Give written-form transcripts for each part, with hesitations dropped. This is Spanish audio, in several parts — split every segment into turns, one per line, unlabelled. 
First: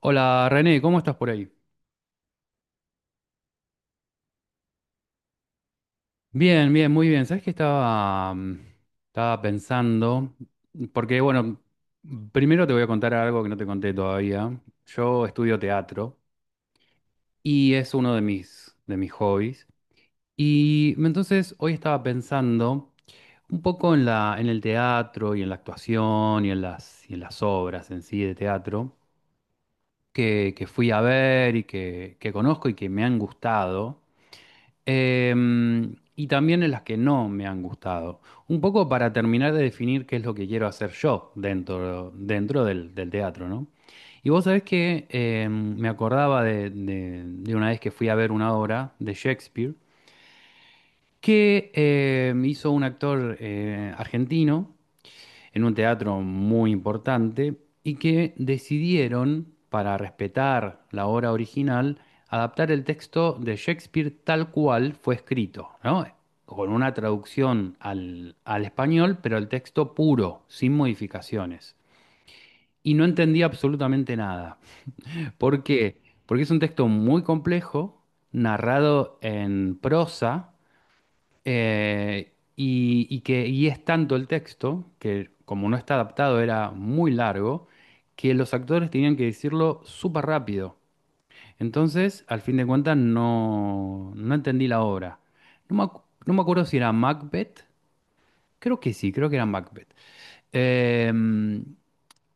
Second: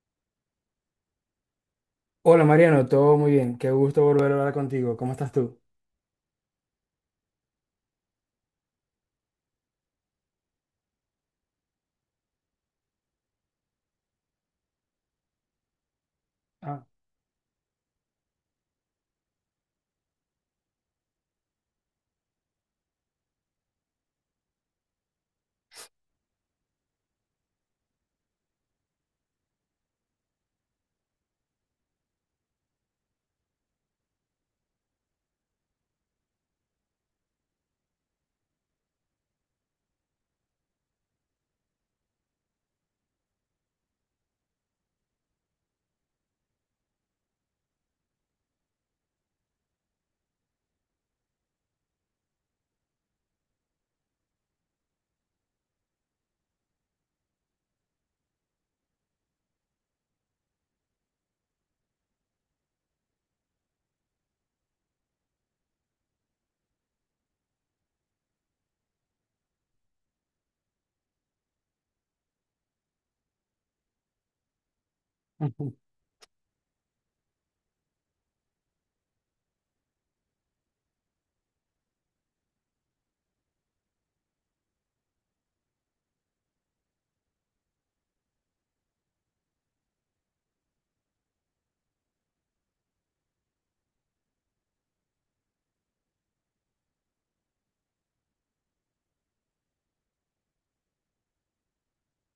Hola René, ¿cómo estás por ahí?
Hola Mariano, todo muy bien. Qué gusto volver a hablar contigo. ¿Cómo estás tú?
Bien, bien, muy bien. ¿Sabes qué estaba pensando? Porque, bueno, primero te voy a contar algo que no te conté todavía. Yo estudio teatro
Ah,
y es uno de mis hobbies. Y entonces hoy estaba pensando un poco en el teatro y en la actuación y en las obras en sí de teatro que fui a ver y que conozco y que me han gustado. Y también en las que no me han gustado. Un poco para terminar de definir qué es lo que quiero hacer yo dentro del teatro, ¿no? Y vos sabés que me acordaba de una vez que fui a ver una obra de Shakespeare que hizo un actor argentino en un teatro muy importante y que decidieron, para respetar la obra original, adaptar el texto de Shakespeare tal cual fue escrito, ¿no? Con una traducción al español, pero el texto puro, sin modificaciones. Y no entendí absolutamente nada. ¿Por
ujú.
qué? Porque es un texto muy complejo, narrado en prosa, y es tanto el texto, que como no está adaptado era muy largo, que los actores tenían que decirlo súper rápido. Entonces, al fin de cuentas, no entendí la obra. No me acuerdo si era Macbeth. Creo que sí, creo que era Macbeth. Em,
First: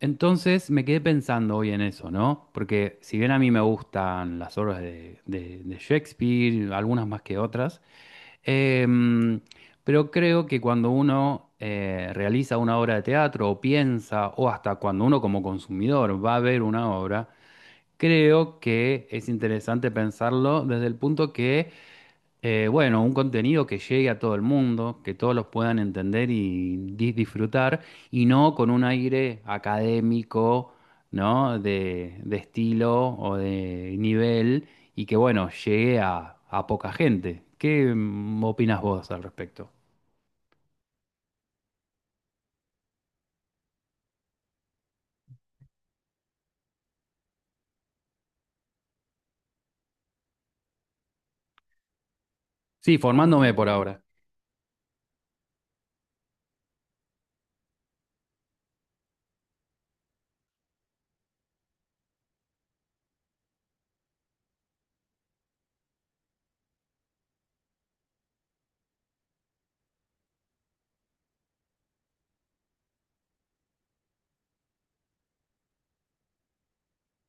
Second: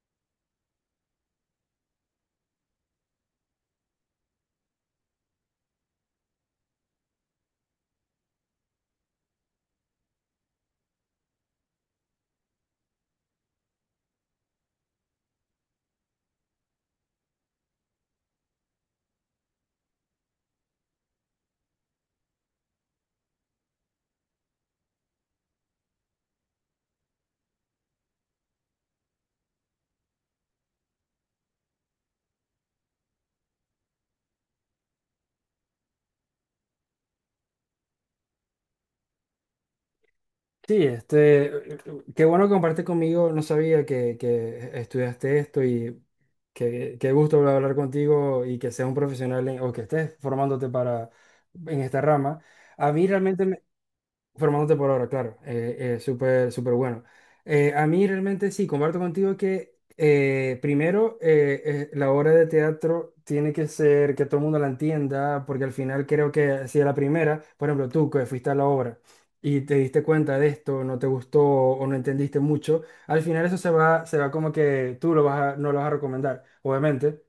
entonces me quedé pensando hoy en eso, ¿no? Porque si bien a mí me gustan las obras de Shakespeare, algunas más que otras. Em, pero creo que cuando uno realiza una obra de teatro o piensa, o hasta cuando uno como consumidor va a ver una obra, creo que es interesante pensarlo desde el punto que bueno, un contenido que llegue a todo el mundo, que todos los puedan entender y disfrutar, y no con un aire académico, ¿no? De estilo o de nivel, y que, bueno, llegue a poca gente. ¿Qué opinas vos al respecto?
Sí, qué bueno que compartes conmigo. No sabía que estudiaste esto y qué gusto volver a hablar contigo y que seas un profesional en- o que estés formándote para en esta rama. A
Sí,
mí
formándome
realmente
por ahora.
formándote por ahora, claro. Súper, súper bueno. A mí realmente sí, comparto contigo que primero la obra de teatro tiene que ser que todo el mundo la entienda, porque al final creo que si a la primera, por ejemplo, tú que fuiste a la obra y te diste cuenta de esto, no te gustó o no entendiste mucho, al final eso se va como que tú lo vas a- no lo vas a recomendar, obviamente.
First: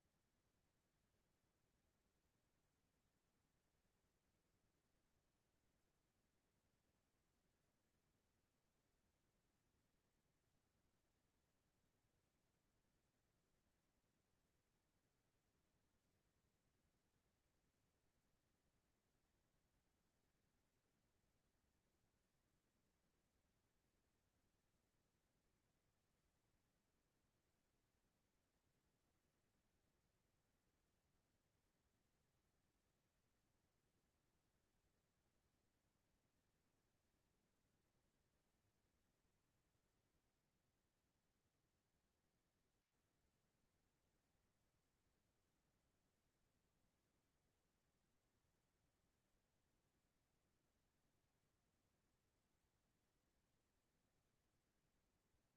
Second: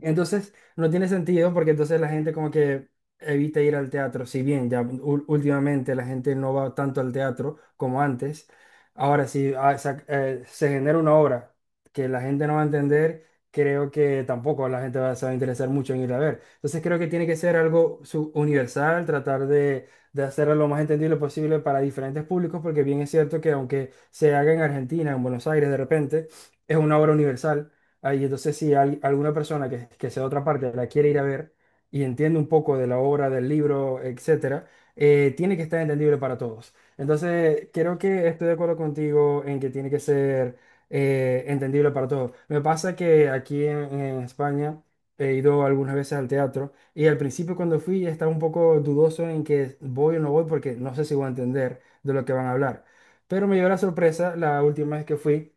Entonces, no tiene sentido porque entonces la gente como que evita ir al teatro, si bien ya ú- últimamente la gente no va tanto al teatro como antes, ahora si ah, sa- se genera una obra que la gente no va a entender, creo que tampoco la gente va, se va a interesar mucho en ir a ver. Entonces creo que tiene que ser algo su- universal, tratar de hacerlo lo más entendible posible para diferentes públicos, porque bien es cierto que aunque se haga en Argentina, en Buenos Aires de repente, es una obra universal. Ahí, entonces, si hay alguna persona que sea de otra parte la quiere ir a ver y entiende un poco de la obra, del libro, etcétera, tiene que estar entendible para todos. Entonces, creo que estoy de acuerdo contigo en que tiene que ser entendible para todos. Me pasa que aquí en España he ido algunas veces al teatro y al principio cuando fui estaba un poco dudoso en que voy o no voy porque no sé si voy a entender de lo que van a hablar. Pero me dio la sorpresa la última vez que fui.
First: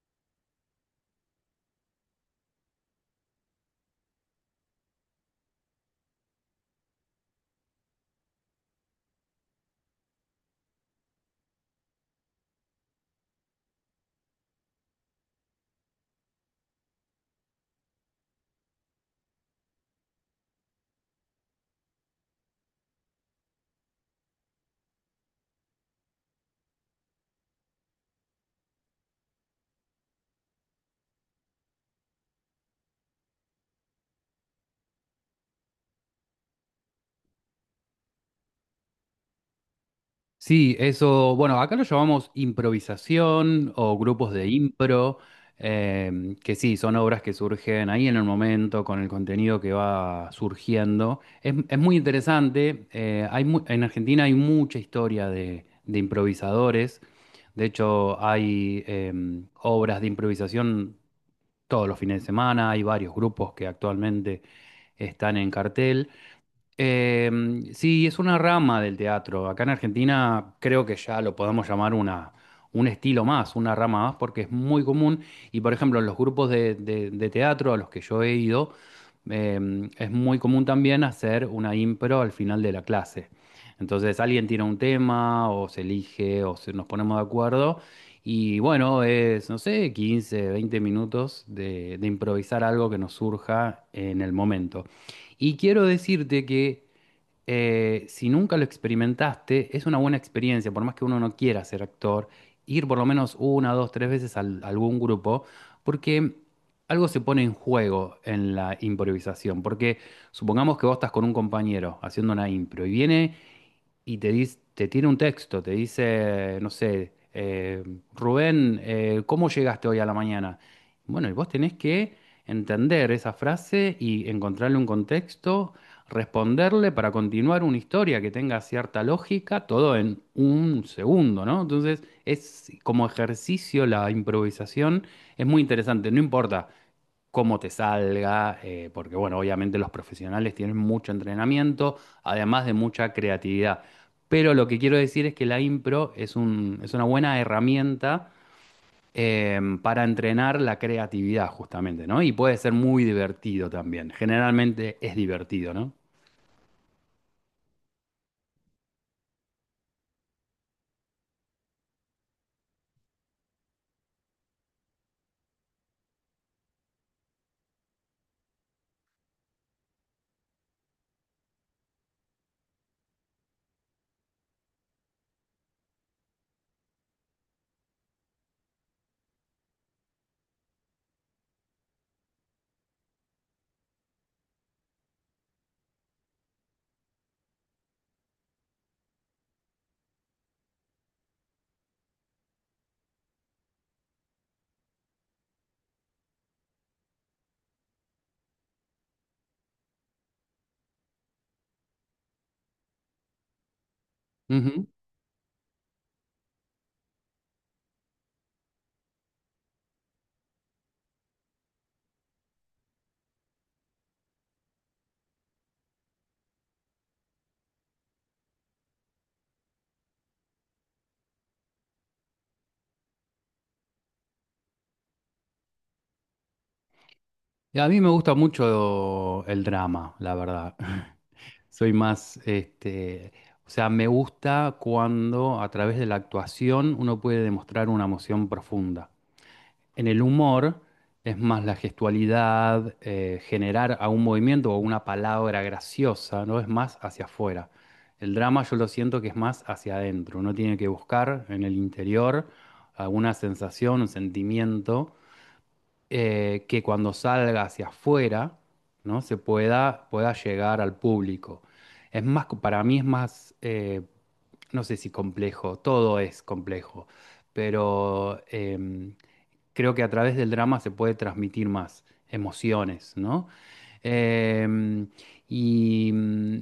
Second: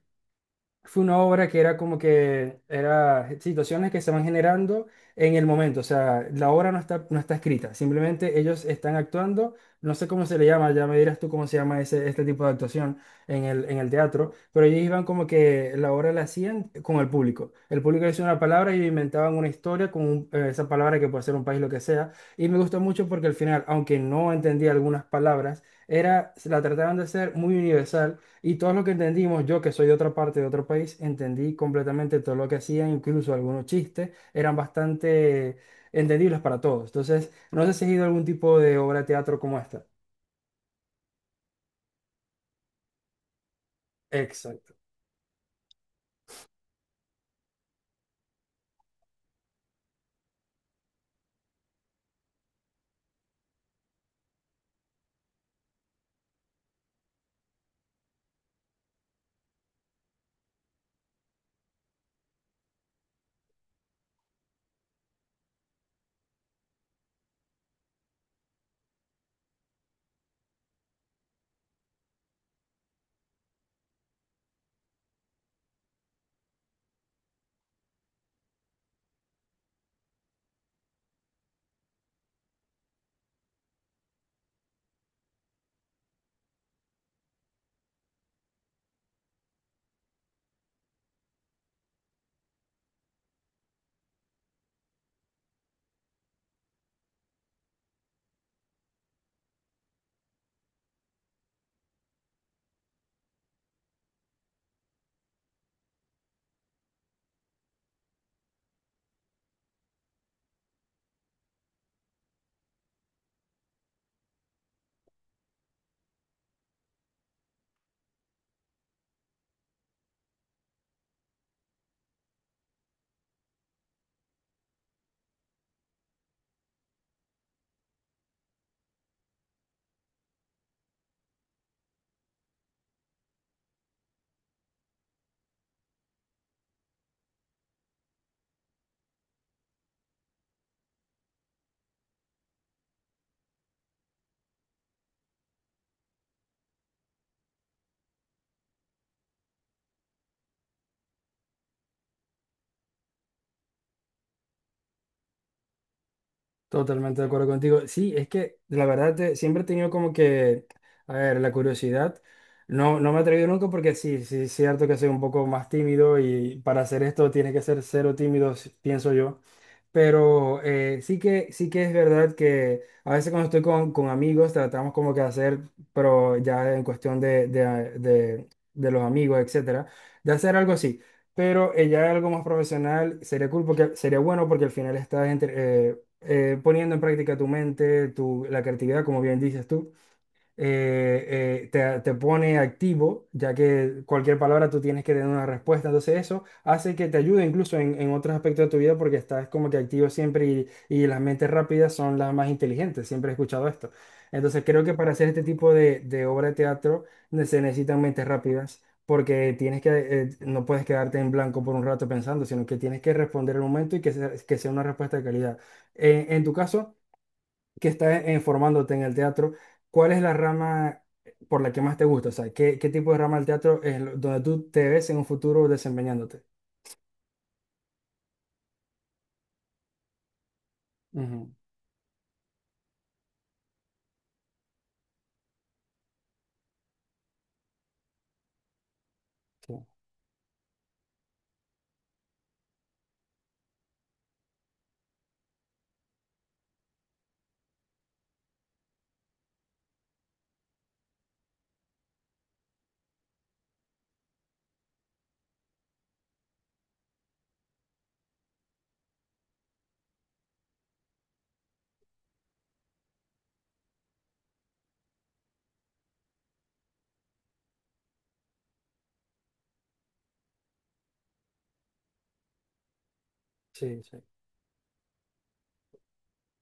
Fue una obra que era como que era situaciones que se van generando en el momento, o sea, la obra no está, no está escrita, simplemente ellos están actuando, no sé cómo se le llama, ya me dirás tú cómo se llama ese, este tipo de actuación en el teatro, pero ellos iban como que la obra la hacían con el público decía una palabra y inventaban una historia con un- esa palabra que puede ser un país, lo que sea, y me gustó mucho porque al final, aunque no entendía algunas palabras, era, la trataban de hacer muy universal y todo lo que entendimos, yo que soy de otra parte, de otro país, entendí completamente todo lo que hacían, incluso algunos chistes eran bastante entendibles para todos. Entonces, no sé si has ido a algún tipo de obra de teatro como esta.
Sí, eso, bueno, acá lo llamamos improvisación o grupos de
Exacto.
impro, que sí, son obras que surgen ahí en el momento con el contenido que va surgiendo. Es muy interesante. En Argentina hay mucha historia de improvisadores, de hecho hay obras de improvisación todos los fines de semana, hay varios grupos que actualmente están en cartel. Sí, es una rama del teatro. Acá en Argentina creo que ya lo podemos llamar un estilo más, una rama más, porque es muy común. Y por ejemplo, en los grupos de teatro a los que yo he ido, es muy común también hacer una impro al final de la clase. Entonces alguien tira un tema o se elige o nos ponemos de acuerdo. Y bueno, es, no sé, 15, 20 minutos de improvisar algo que nos surja en el momento. Y quiero decirte que si nunca lo experimentaste, es una buena experiencia, por más que uno no quiera ser actor, ir por lo menos una, dos, tres veces a algún grupo, porque algo se pone en juego en la improvisación, porque supongamos que vos estás con un compañero haciendo una impro y viene y te dice, te tiene un texto, te dice, no sé, Rubén, ¿cómo llegaste hoy a la mañana? Bueno, y vos tenés que entender esa frase y encontrarle un contexto, responderle para continuar una historia que tenga cierta lógica, todo en un segundo, ¿no? Entonces, es como ejercicio la improvisación, es muy interesante, no importa cómo te salga, porque bueno, obviamente los profesionales tienen mucho entrenamiento, además de mucha creatividad. Pero lo que quiero decir es que la impro es un, es una buena herramienta para entrenar la creatividad justamente, ¿no? Y puede ser muy divertido también. Generalmente es divertido, ¿no?
Totalmente de acuerdo contigo. Sí, es que la verdad te- siempre he tenido como que, a ver, la curiosidad. No, no me he atrevido nunca porque sí, sí, es cierto que soy un poco más tímido y para hacer esto tienes que ser cero tímido, si- pienso yo. Pero sí sí que es verdad que a veces cuando estoy con amigos tratamos como que hacer, pero ya en cuestión de los amigos, etcétera, de hacer algo así. Pero ya algo más profesional sería cool porque sería bueno porque al final estás entre- poniendo en práctica tu mente, tu, la creatividad, como bien dices tú. Te pone activo, ya que cualquier palabra tú tienes que tener una respuesta. Entonces eso hace que te ayude incluso en otros aspectos de tu vida porque estás como que activo siempre y las mentes rápidas son las más inteligentes. Siempre he escuchado esto. Entonces creo
Ujú.
que para hacer este tipo de obra de teatro ne- se necesitan mentes rápidas. Porque tienes que, no puedes quedarte en blanco por un rato pensando, sino que tienes que responder el momento y que sea una respuesta de calidad. En tu caso, que estás formándote en el teatro, ¿cuál es la rama por la que más te gusta? O sea, qué tipo de rama del teatro es lo- donde tú te ves en un futuro desempeñándote?
Y a mí me gusta mucho el drama, la verdad.
Ujú,
Soy más, este, o sea, me gusta cuando a través de la actuación uno puede demostrar una emoción profunda.
sí.
En el humor es más la gestualidad, generar a un movimiento o una palabra graciosa, ¿no? Es más hacia afuera. El drama yo lo siento que es más hacia adentro. Uno tiene que buscar en el interior alguna sensación, un sentimiento que cuando salga hacia afuera, ¿no? Pueda llegar al público. Es más, para mí es más, no sé si complejo, todo es complejo, pero creo que a través del drama se puede transmitir más emociones, ¿no?
Sí, sí,
Em, y,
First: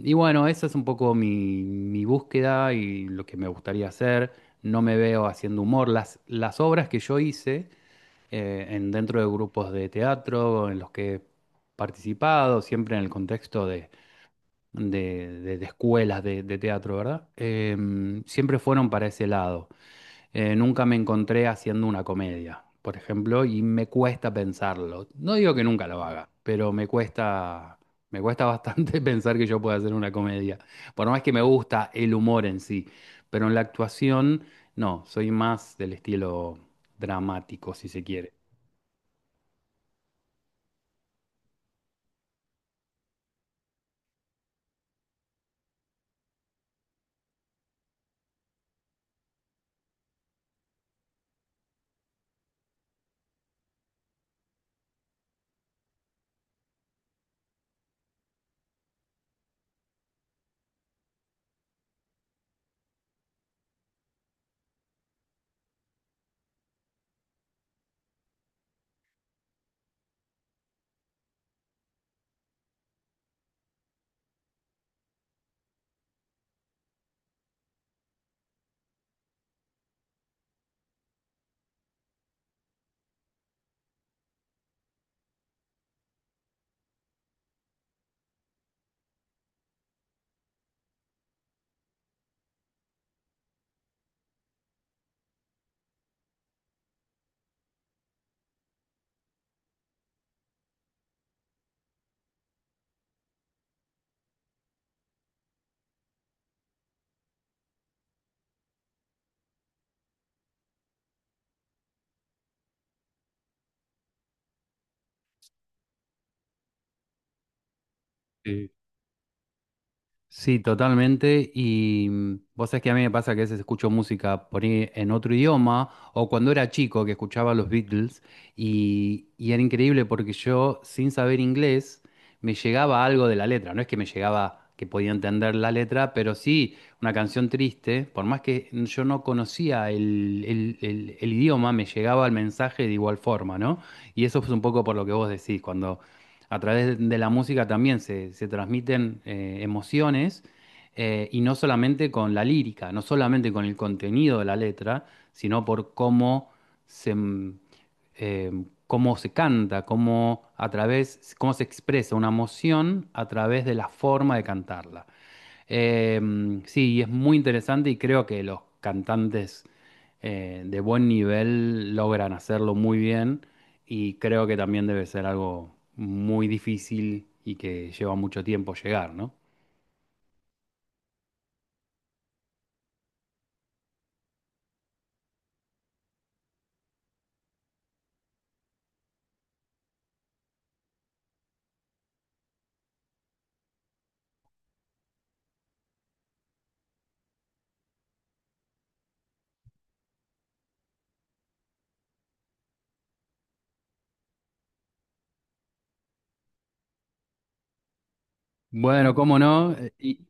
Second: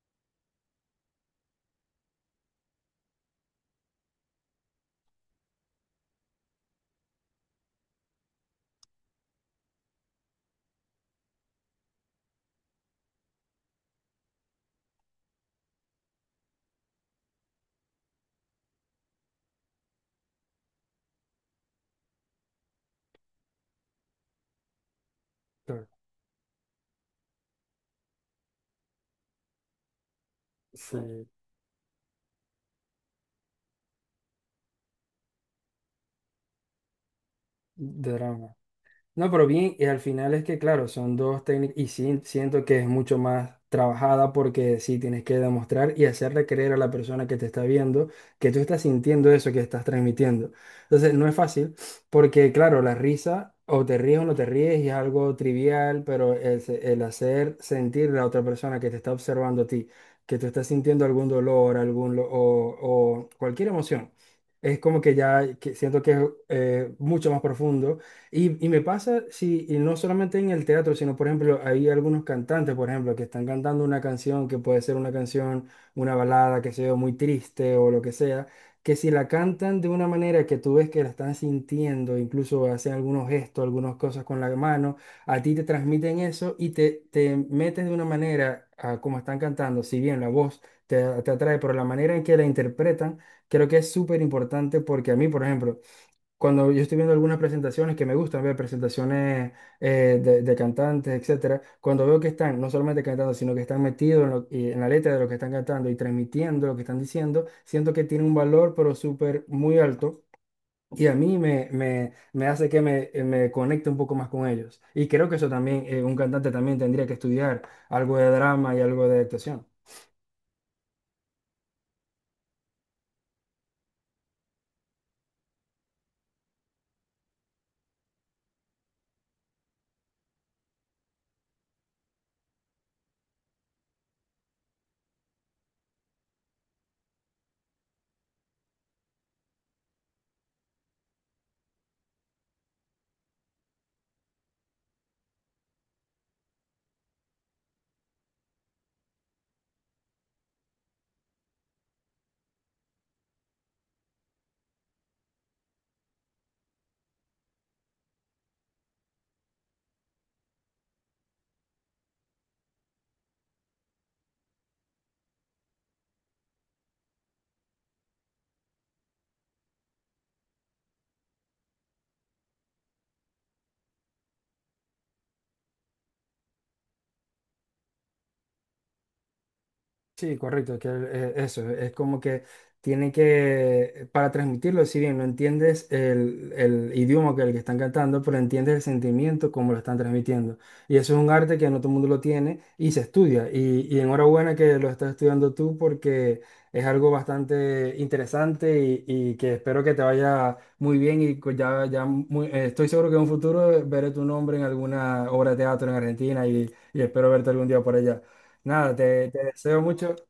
y bueno, esa es un poco mi búsqueda y lo que me gustaría hacer. No me veo haciendo humor. Las obras que yo hice dentro de grupos de teatro en los que he participado, siempre en el contexto de escuelas de teatro, ¿verdad? Siempre fueron para ese lado. Nunca me encontré haciendo una comedia, por ejemplo, y me cuesta pensarlo. No digo que nunca
claro.
lo haga, pero me cuesta bastante pensar que yo pueda hacer una comedia. Por más
Sí,
que me gusta el humor en sí, pero en la actuación, no, soy más del estilo dramático, si se
de
quiere.
drama. No, pero bien, y al final es que, claro, son dos técnicas y sí, siento que es mucho más trabajada porque sí tienes que demostrar y hacerle creer a la persona que te está viendo que tú estás sintiendo eso que estás transmitiendo. Entonces, no es fácil porque, claro, la risa o te ríes o no te ríes y es algo trivial, pero el, se- el hacer sentir a la otra persona que te está observando a ti, que tú estás sintiendo algún dolor, algún lo- o cualquier emoción, es como que ya que siento que es mucho más profundo y me pasa, sí, y no solamente en el teatro, sino, por ejemplo, hay algunos cantantes, por ejemplo, que están cantando una canción que puede ser una canción, una balada, que sea muy triste o lo que sea, que si la cantan de una manera que tú ves que la están sintiendo, incluso hacen algunos gestos, algunas cosas con la mano, a ti te transmiten eso y te metes de una manera a como están cantando, si bien la voz te atrae, pero la manera en que la interpretan, creo que es súper importante porque a mí, por ejemplo, cuando yo estoy viendo algunas presentaciones que me gustan ver, presentaciones de cantantes, etcétera, cuando veo que están no solamente cantando, sino que están metidos en, lo- y en la letra de lo que están cantando y transmitiendo lo que están diciendo, siento que tiene un valor, pero súper muy alto. Y a mí me hace que me, me conecte un poco más con ellos. Y creo que eso también, un cantante también tendría que estudiar algo de
Sí.
drama y algo de actuación.
Sí, totalmente. Y vos sabés que a mí me pasa que a veces escucho música por ahí en otro idioma o cuando era chico que escuchaba los Beatles y era increíble porque yo sin saber inglés me llegaba algo de la letra. No es que me llegaba que podía entender la letra, pero sí una canción triste, por más que yo no conocía el idioma, me llegaba el mensaje de igual forma, ¿no? Y eso es un poco por lo que vos decís, cuando a través de la música también se transmiten emociones y no solamente con la lírica, no solamente con el contenido de la letra, sino por cómo se, mm, eh, cómo se canta, cómo se expresa una emoción a través de la forma de cantarla. Eh, sí, y es muy interesante y creo que los cantantes de buen nivel logran hacerlo muy bien y creo que también debe ser algo muy difícil y que lleva mucho tiempo llegar, ¿no?
Sí, correcto, es como que tienen que, para transmitirlo, si bien no entiendes el idioma que el que están cantando, pero entiendes el sentimiento como lo están transmitiendo. Y eso es un arte que no todo el mundo lo tiene y se estudia. Y enhorabuena que lo estás estudiando tú porque es algo bastante interesante y que espero que te vaya muy bien y co- ya muy- estoy seguro que en un futuro veré tu nombre en alguna obra de teatro en Argentina y espero verte algún día por allá. Nada,
Bueno, cómo
te
no.
deseo
eh,
mucho.
Y,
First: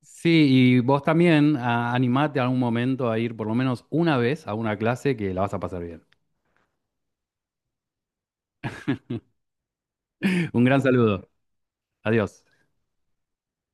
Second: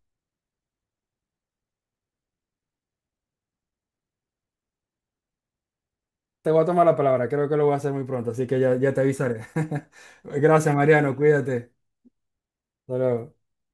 sí, y vos también animate algún momento a ir por lo menos una vez a una clase que la vas a pasar bien.
Te voy a tomar la palabra, creo que lo voy a hacer muy pronto, así que ya te avisaré.
Un
Gracias,
gran
Mariano,
saludo.
cuídate.
Adiós.
Hasta luego.